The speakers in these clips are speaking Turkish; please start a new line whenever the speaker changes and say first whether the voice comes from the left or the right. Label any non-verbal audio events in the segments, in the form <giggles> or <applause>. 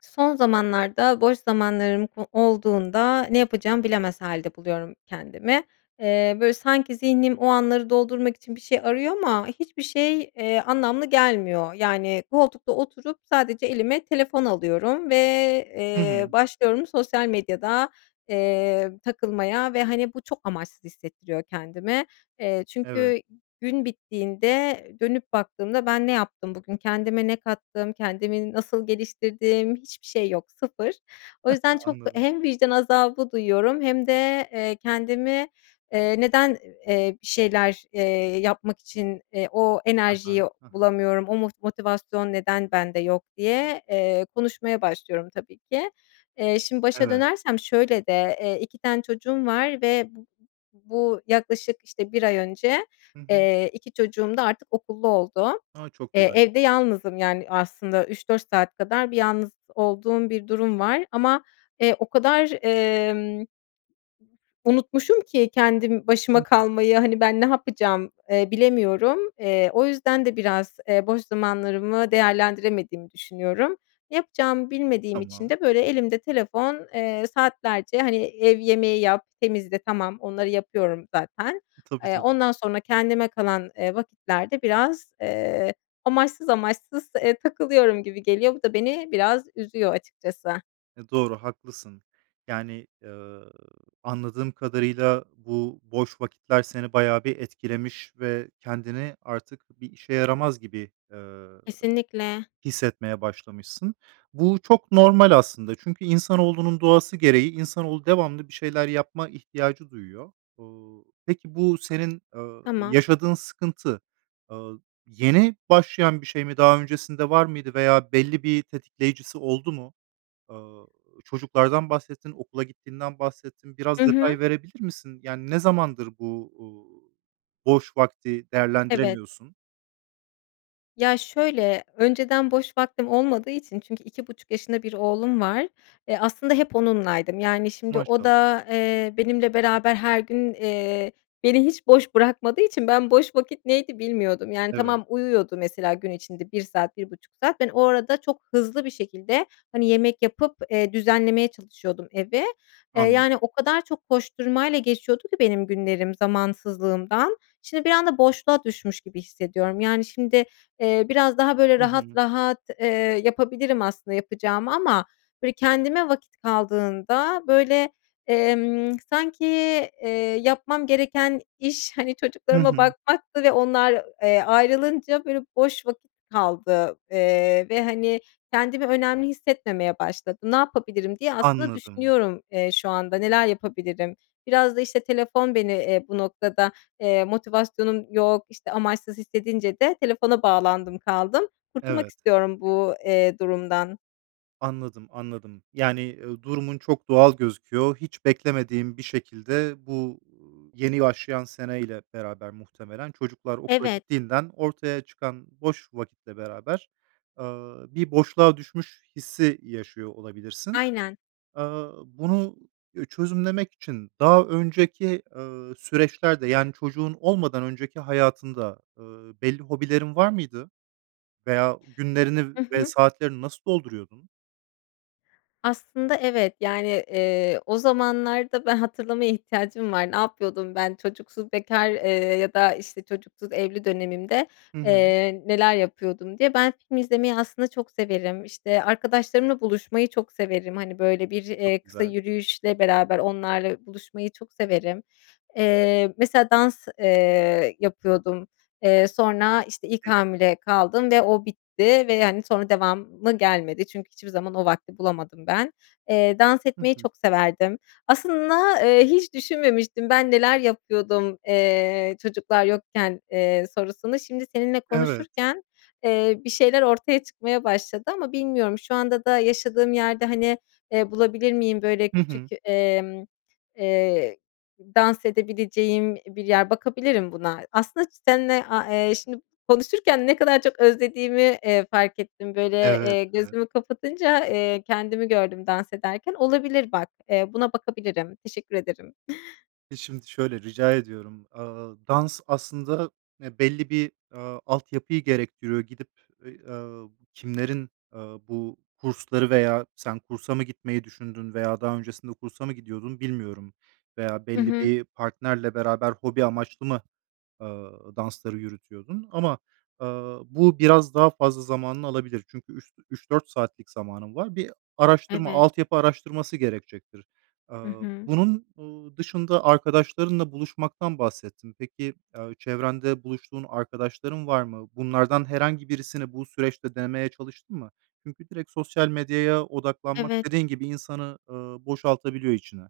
left: Son zamanlarda boş zamanlarım o olduğunda ne yapacağımı bilemez hâlde buluyorum kendimi. Eee, böyle sanki zihnim o anları doldurmak için bir şey arıyor ama hiçbir şey, eee, anlamlı gelmiyor. Yani koltukta oturup sadece elime telefon alıyorum ve,
right: Hı
left: eee,
right: hı.
left: başlıyorum sosyal medyada, eee, takılmaya. Ve hani, bu çok amaçsız hissettiriyor kendimi, eee,
right: Evet.
left: çünkü gün bittiğinde dönüp baktığımda "Ben ne yaptım bugün, kendime ne kattım, kendimi nasıl geliştirdim?" hiçbir şey yok, sıfır. O yüzden
right: <giggles>
left: çok
right: Anladım.
left: hem vicdan azabı duyuyorum hem de, eee, "Kendimi, eee, neden, eee, bir şeyler, eee, yapmak için, eee, o
right: Hı
left: enerjiyi
right: hı, hı hı.
left: bulamıyorum, o mot motivasyon neden bende yok?" diye, eee, konuşmaya başlıyorum tabii ki. Eee, şimdi başa
right: Evet.
left: dönersem şöyle de: Eee, 2 tane çocuğum var ve bu bu yaklaşık işte, 1 ay önce,
right: Hı hı.
left: eee, 2 çocuğum da artık okullu oldu.
right: A! Çok
left: Eee,
right: güzel.
left: evde yalnızım yani aslında 3-4 saat kadar bir yalnız olduğum bir durum var ama, eee, o kadar, emm, unutmuşum ki kendim
right: Hı
left: başıma
right: hı.
left: kalmayı hani, "Ben ne yapacağım?" eee, bilemiyorum, eee, o yüzden de biraz, eee, boş zamanlarımı değerlendiremediğimi düşünüyorum. Ne yapacağımı bilmediğim için
right: Tamam.
left: de böyle elimde telefon, eee, saatlerce hani, ev yemeği yap, temizle tamam onları yapıyorum zaten,
right: Tabii,
left: eee,
right: tabii.
left: ondan sonra kendime kalan, eee, vakitlerde biraz, eee, amaçsız amaçsız, eee, takılıyorum gibi geliyor. Bu da beni biraz üzüyor açıkçası.
right: E, doğru haklısın. Yani, ııı, anladığım kadarıyla bu boş vakitler seni bayağı bir etkilemiş ve kendini artık bir işe yaramaz gibi, eee,
left: Kesinlikle.
right: hissetmeye başlamışsın. Bu çok normal aslında çünkü insanoğlunun doğası gereği insanoğlu devamlı bir şeyler yapma ihtiyacı duyuyor. Peki, bu senin, ııı,
left: Tamam.
right: yaşadığın sıkıntı, aaa, yeni başlayan bir şey mi? Daha öncesinde var mıydı veya belli bir tetikleyicisi oldu mu? Aaa, çocuklardan bahsettin, okula gittiğinden bahsettin,
left: I
right: biraz
left: hı.
right: detay verebilir misin? Yani, ne zamandır bu, uuu, boş vakti
left: Evet
right: değerlendiremiyorsun?
left: Ya, şöyle: Önceden boş vaktim olmadığı için çünkü 2,5 yaşında bir oğlum var. Eee, aslında hep onunlaydım. Yani, şimdi o
right: Maşallah.
left: da, eee, benimle beraber her gün, eee beni hiç boş bırakmadığı için ben boş vakit neydi, bilmiyordum. Yani,
right: Evet.
left: tamam uyuyordu mesela gün içerisinde 1 saat, 1,5 saat. Ben o arada çok hızlı bir şekilde hani, yemek yapıp, eee, düzenlemeye çalışıyordum evi. Eee, yani,
right: Anladım.
left: o kadar çok koşturmayla geçiyordu ki benim günlerim zamansızlığımdan. Şimdi bir anda boşluğa düşmüş gibi hissediyorum. Yani, şimdi, eee, biraz daha böyle
right: I
left: rahat
right: hı.
left: rahat, eee, yapabilirim aslında yapacağımı ama böyle, kendime vakit kaldığında böyle, emm, sanki, eee, yapmam gereken iş hani,
right: Hı
left: çocuklarıma
right: hı.
left: bakmaktı ve onlar, eee, ayrılınca böyle boş vakit kaldı, eee, ve hani, kendimi önemli hissetmemeye başladım. "Ne yapabilirim?" diye aslında
right: Anladım.
left: düşünüyorum, eee, şu anda, "Neler yapabilirim?" Biraz da işte, telefon beni, eee, bu noktada, eee motivasyonum yok işte, amaçsız hissedince de telefona bağlandım kaldım. Kurtulmak
right: Evet.
left: istiyorum bu, eee, durumdan.
right: Anladım, anladım. Yani, eee, durumun çok doğal gözüküyor. Hiç beklemediğin bir şekilde bu, uuu, yeni başlayan seneyle beraber muhtemelen çocuklar okula
left: Evet.
right: gittiğinden ortaya çıkan boş vakitle beraber, ııı, bir boşluğa düşmüş hissi yaşıyor olabilirsin.
left: Aynen.
right: Aaa, bunu, üüü, çözümlemek için daha önceki, ııı, süreçlerde, yani çocuğun olmadan önceki hayatında, ııı, belli hobilerin var mıydı? Veya günlerini
left: Hı
right: ve
left: hı.
right: saatlerini nasıl dolduruyordun?
left: Aslında, evet. Yani, ııı, o zamanlarda be hatırlamaya ihtiyacım var. Ne yapıyordum ben? "Çocuksuz bekâr, ııı, ya da, işte, çocuksuz evli dönemimde,
right: Hı hı.
left: ııı, neler yapıyordum?" diye. Ben film izlemeyi aslında çok severim, işte, arkadaşlarımla buluşmayı çok severim. Hani, böyle, bir, eee,
right: Çok
left: kısa
right: güzel.
left: yürüyüşle beraber onlarla buluşmayı çok severim. Eee, mesela dans, eee, yapıyordum. Eee, sonra, işte, ilk
right: Peki.
left: hamile kaldım ve o bitti ve hani sonra devamı gelmedi çünkü hiçbir zaman o vakti bulamadım ben. Iıı, dans
right: Hı
left: etmeyi
right: hı.
left: çok severdim. Aslında, eee, hiç düşünmemiştim ben neler yapıyordum, eee, çocuklar yokken, eee, sorusunu. Şimdi seninle
right: Evet.
left: konuşurken, eee, bir şeyler ortaya çıkmaya başladı ama bilmiyorum şu anda da yaşadığım yerde, hani, eee, bulabilir miyim böyle
right: Hı
left: küçük,
right: hı.
left: emm, ıııı, dans edebileceğim bir yer, bakabilirim buna. Aslında ç seninle, aaa, eee, şimdi konuşurken ne kadar çok özlediğimi, eee, fark ettim, böyle,
right: Evet.
left: eee,
right: Evet.
left: gözümü kapatınca, eee, kendimi gördüm dans ederken. Olabilir bak, eee, buna bakabilirim, teşekkür ederim. <giggles>
right: E, şimdi şöyle Rica ediyorum. Iıı, dans aslında, eee, belli bir, aaa, altyapıyı gerektiriyor. Gidip, eee, ııı, kimlerin, eee, bu kursları veya sen kursa mı gitmeyi düşündün veya daha öncesinde kursa mı gidiyordun bilmiyorum. Veya
left: Hı
right: belli
left: hı.
right: bir partnerle beraber hobi amaçlı mı, ııı, dansları yürütüyordun? Ama, aaa, bu biraz daha fazla zamanını alabilir. Çünkü üş üç 4 saatlik zamanın var. Bir araştırma,
left: Evet.
right: altyapı araştırması gerekecektir.
left: Hı
right: Iıı,
left: hı.
right: bunun, ııı, dışında arkadaşlarınla buluşmaktan bahsettin. Peki, eee, çevrende buluştuğun arkadaşların var mı? Bunlardan herhangi birisini bu süreçte denemeye çalıştın mı? Çünkü direkt sosyal medyaya odaklanmak
left: Evet.
right: dediğin gibi, insanın, ııı, boşaltabiliyor içini.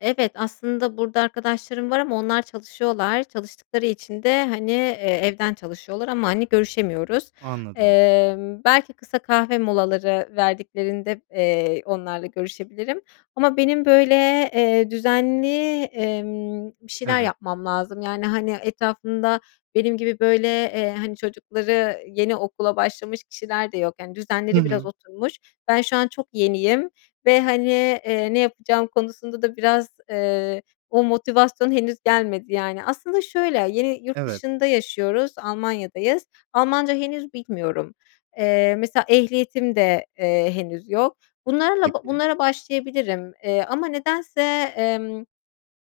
left: Evet, aslında burada arkadaşlarım var ama onlar çalışıyorlar, çalıştıkları için de hani, eee, evden çalışıyorlar ama hani, görüşemiyoruz.
right: Anladım.
left: Emm, belki kısa kahve molaları verdiklerinde, eee, onlarla görüşebilirim ama benim böyle, eee, düzenli, emm, bir şeyler
right: Evet.
left: yapmam lazım yani hani, etrafımda benim gibi böyle, eee, hani, çocukları yeni okula başlamış kişiler de yok yani,
right: Hı
left: düzenleri biraz
right: hı.
left: oturmuş. Ben şu an çok yeniyim ve hani, eee, ne yapacağım konusunda da biraz, eee, o motivasyon henüz gelmedi yani. Aslında şöyle, yeni yurt
right: Evet.
left: dışında yaşıyoruz, Almanya'dayız. Almanca henüz bilmiyorum. Eee, mesela ehliyetim de, eee, henüz yok. Bunlarla ba
right: Peki.
left: bunlara başlayabilirim. Eee, ama nedense, emm,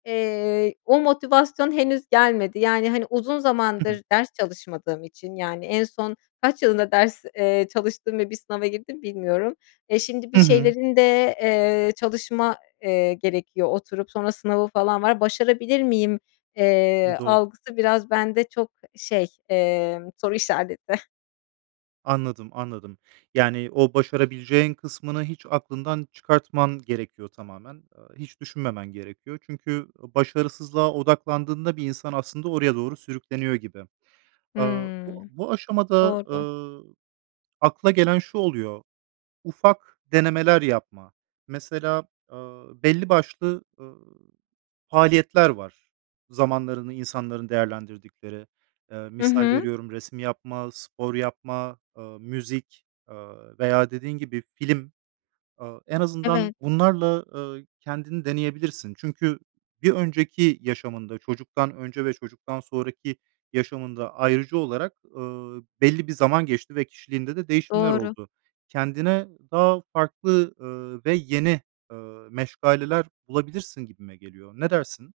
left: eee, o motivasyon henüz gelmedi. Yani, hani, uzun
right: Hı hı.
left: zamandır ders çalışmadığım için, yani en son kaç yılında ders, eee, çalıştım ve bir sınava girdim bilmiyorum. Eee, şimdi bir
right: Hı hı.
left: şeylerin de, eee, çalışma, eee, gerekiyor oturup sonra sınavı falan var. Başarabilir miyim,
right: Hımm,
left: eee,
right: doğ
left: algısı biraz bende çok şey, emm, soru işareti.
right: Anladım. Anladım. Yani, o başarabileceğin kısmını hiç aklından çıkartman gerekiyor tamamen. Iıı, hiç düşünmemen gerekiyor. Çünkü o başarısızlığa odaklandığında bir insan aslında oraya doğru sürükleniyor gibi. Aaa, bu
left: Hımm.
right: bu aşamada,
left: Doğru.
right: ııı, akla gelen şu oluyor: Ufak denemeler yapma. Mesela, ııı, belli başlı, ııı, faaliyetler var, zamanlarını insanların değerlendirdikleri. Eee,
left: Hı
right: misal
left: hı.
right: veriyorum, resim yapma, spor yapma, ııı, müzik, ııı, veya, dediğin gibi, film. Aaa, en azından
left: Evet.
right: bunlarla, ııı, kendini deneyebilirsin. Çünkü bir önceki yaşamında, çocuktan önce ve çocuktan sonraki yaşamında, ayırıcı olarak, ııı, belli bir zaman geçti ve kişiliğinde de değişimler
left: Doğru.
right: oldu. Kendine daha farklı, ııı, ve yeni, ııı, meşgaleler bulabilirsin gibime geliyor. Ne dersin?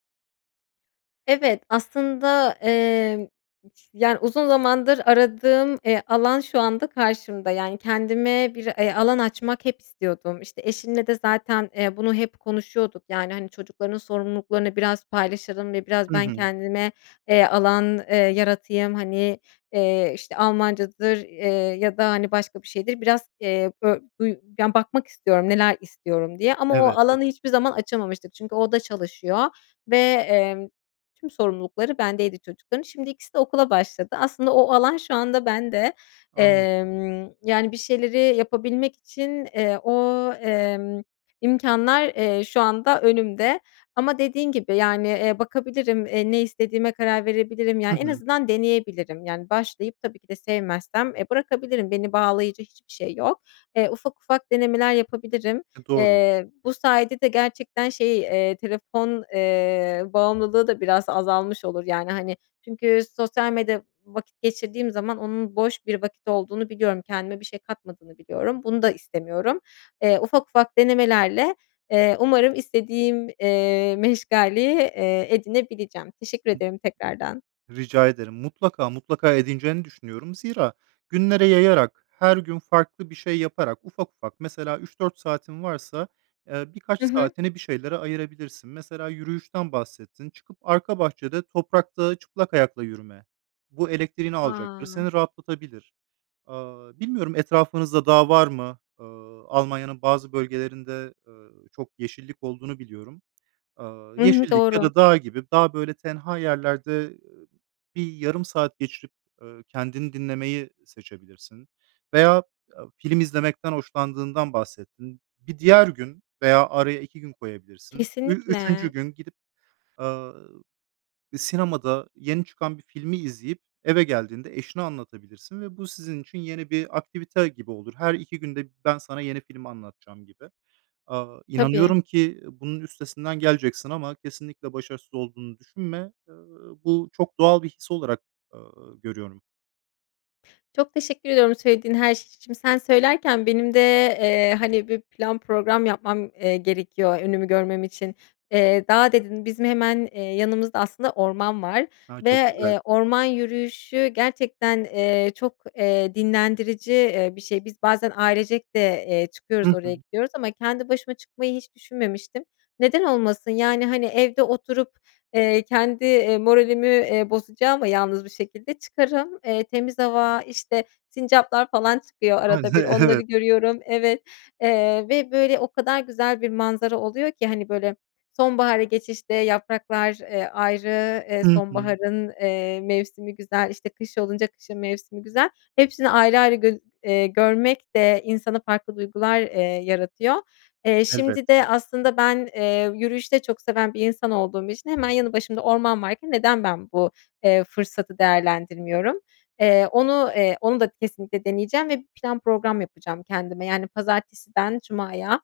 left: Evet. Aslında, emm, <unintelligible> yani, uzun zamandır aradığım, eee, alan şu anda karşımda. Yani, kendime bir e alan açmak hep istiyordum. İşte, eşimle de zaten, eee, bunu hep konuşuyorduk. Yani, hani, çocukların sorumluluklarını biraz paylaşalım ve biraz
right: Hı
left: ben
right: hı.
left: kendime, eee, alan, eee, yaratayım. Hani, eee, işte, Almancadır, eee, ya da, hani, başka bir şeydir, biraz e bö buy ya, bakmak istiyorum, “Neler istiyorum?” diye ama o
right: Evet,
left: alanı
right: evet.
left: hiçbir zaman açamamıştık. Çünkü o da çalışıyor ve, emm, tüm sorumlulukları bendeydi çocukların. Şimdi ikisi de okula başladı. Aslında o alan şu anda bende.
right: Anladım.
left: Emm, yani, bir şeyleri yapabilmek için, eee, o, emm, imkânlar, eee, şu anda önümde. Ama dediğin gibi, yani, eee, bakabilirim, eee, ne istediğime karar verebilirim.
right: Hı
left: Yani, en
right: hı.
left: azından deneyebilirim. Yani, başlayıp tabii ki de sevmezsem, eee, bırakabilirim, beni bağlayıcı hiçbir şey yok. Eee, ufak ufak denemeler yapabilirim.
right: E, doğru.
left: Eee, bu sayede de gerçekten şey, eee, telefon, eee, bağımlılığı da biraz azalmış olur. Yani, hani, çünkü sosyal medya vakit geçirdiğim zaman onun boş bir vakit olduğunu biliyorum, kendime bir şey katmadığını biliyorum, bunu da istemiyorum. Eee, ufak ufak denemelerle, eee, umarım istediğim, eee, meşgaleyi, eee, edinebileceğim. Teşekkür
right: <unintelligible>
left: ederim tekrardan.
right: Rica ederim. Mutlaka, mutlaka edineceğini düşünüyorum. Zira, günlere yayarak, her gün farklı bir şey yaparak ufak ufak mesela 3-4 saatin varsa, eee, birkaç
left: Hı hı.
right: saatini bir şeylere ayırabilirsin. Mesela yürüyüşten bahsettin: Çıkıp arka bahçede toprakta çıplak ayakla yürüme. Bu elektriğini alacaktır,
left: A!
right: seni rahatlatabilir. Aaa, bilmiyorum etrafınızda dağ var mı? Aaa, Almanya'nın bazı bölgelerinde, ııı, çok yeşillik olduğunu biliyorum. Aaa,
left: Hı hı.
right: yeşillik ya
left: Doğru.
right: da dağ gibi, daha, böyle, tenha yerlerde, ııı, bir yarım saat geçirip, ııı, kendini dinlemeyi seçebilirsin veya, aaa, film izlemekten hoşlandığından bahsettin. Bir diğer gün veya araya 2 gün koyabilirsin. Ü
left: Kesinlikle.
right: üçüncü gün gidip, aaa, sinemada yeni çıkan bir filmi izleyip eve geldiğinde eşine anlatabilirsin ve bu sizin için yeni bir aktivite gibi olur. Her 2 günde b ben sana yeni filmi anlatacağım gibi. Aaa,
left: Tabii.
right: inanıyorum ki, ııı, bunun üstesinden geleceksin ama kesinlikle başarısız olduğunu düşünme. Iıı, bu çok doğal bir his olarak, ııı, görüyorum.
left: Çok teşekkür ediyorum söylediğin her şey için. Sen söylerken benim de, eee, hani, bir plan program yapmam, eee, gerekiyor önümü görmem için. Eee, "dağ" dedin, bizim hemen, eee, yanımızda aslında orman var
right: A!
left: ve,
right: Çok güzel.
left: eee, orman yürüyüşü gerçekten, eee, çok, eee, dinlendirici, eee, bir şey. Biz bazen ailecek de, eee, çıkıyoruz,
right: Hı
left: oraya
right: hı.
left: gidiyoruz ama kendi başıma çıkmayı hiç düşünmemiştim. Neden olmasın? Yani, hani, evde oturup, eee, kendi, eee, moralimi, eee, bozacağıma yalnız bir şekilde, çıkarım, eee, temiz hava, işte, sincaplar falan çıkıyor
right: <unintelligible>
left: arada
right: E
left: bir, onları
right: evet.
left: görüyorum. Evet, eee, ve, böyle, o kadar güzel bir manzara oluyor ki, hani, böyle, sonbahara geçişte yapraklar, eee, ayrı, eee,
right: Hı hı.
left: sonbaharın, eee, mevsimi güzel, işte, kış olunca kışın mevsimi güzel. Hepsini ayrı ayrı gör eee, görmek de insana farklı duygular, eee, yaratıyor. Eee, şimdi
right: Elbette,
left: de aslında
right: <unintelligible>
left: ben, eee, yürüyüşü de çok seven bir insan olduğum için hemen yanı başımda orman varken neden ben bu, eee, fırsatı değerlendirmiyorum? Eee, onu eee, onu da kesinlikle deneyeceğim ve plan program yapacağım kendime, yani, "Pazartesiden cumaya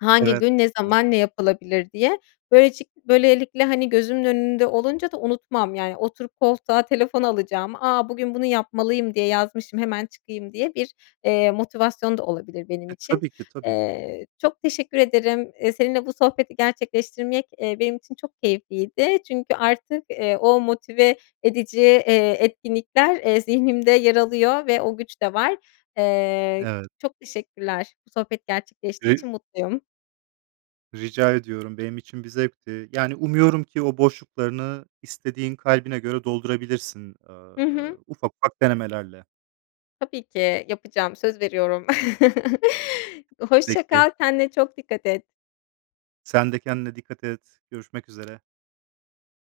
left: hangi
right: Evet.
left: gün, ne
right: Evet.
left: zaman, ne yapılabilir?" diye. Böylecik böylelikle, hani, gözümün önünde olunca da unutmam. Yani, oturup koltuğa telefon alacağıma, “A, bugün bunu yapmalıyım diye yazmışım, hemen çıkayım.” diye bir, eee, motivasyon da olabilir benim
right: E,
left: için.
right: tabii ki, tabii ki.
left: Eee, çok teşekkür ederim. Eee, seninle bu sohbeti gerçekleştirmek, eee, benim için çok keyifliydi çünkü artık, eee, o motive edici, eee, etkinlikler, eee, zihnimde yer alıyor ve o güç de var. Eee,
right: Evet.
left: çok teşekkürler. Bu sohbet gerçekleştiği
right: <unintelligible>
left: için mutluyum.
right: Rica ediyorum, benim için bir zevkti. Yani umuyorum ki o boşluklarını istediğin kalbine göre doldurabilirsin, eee
left: Hı hı.
right: ufak ufak denemelerle.
left: Tabii ki. Yapacağım, söz veriyorum. <chuckles> Hoşça
right: Peki.
left: kal, kendine çok dikkat et.
right: Sen de kendine dikkat et, görüşmek üzere.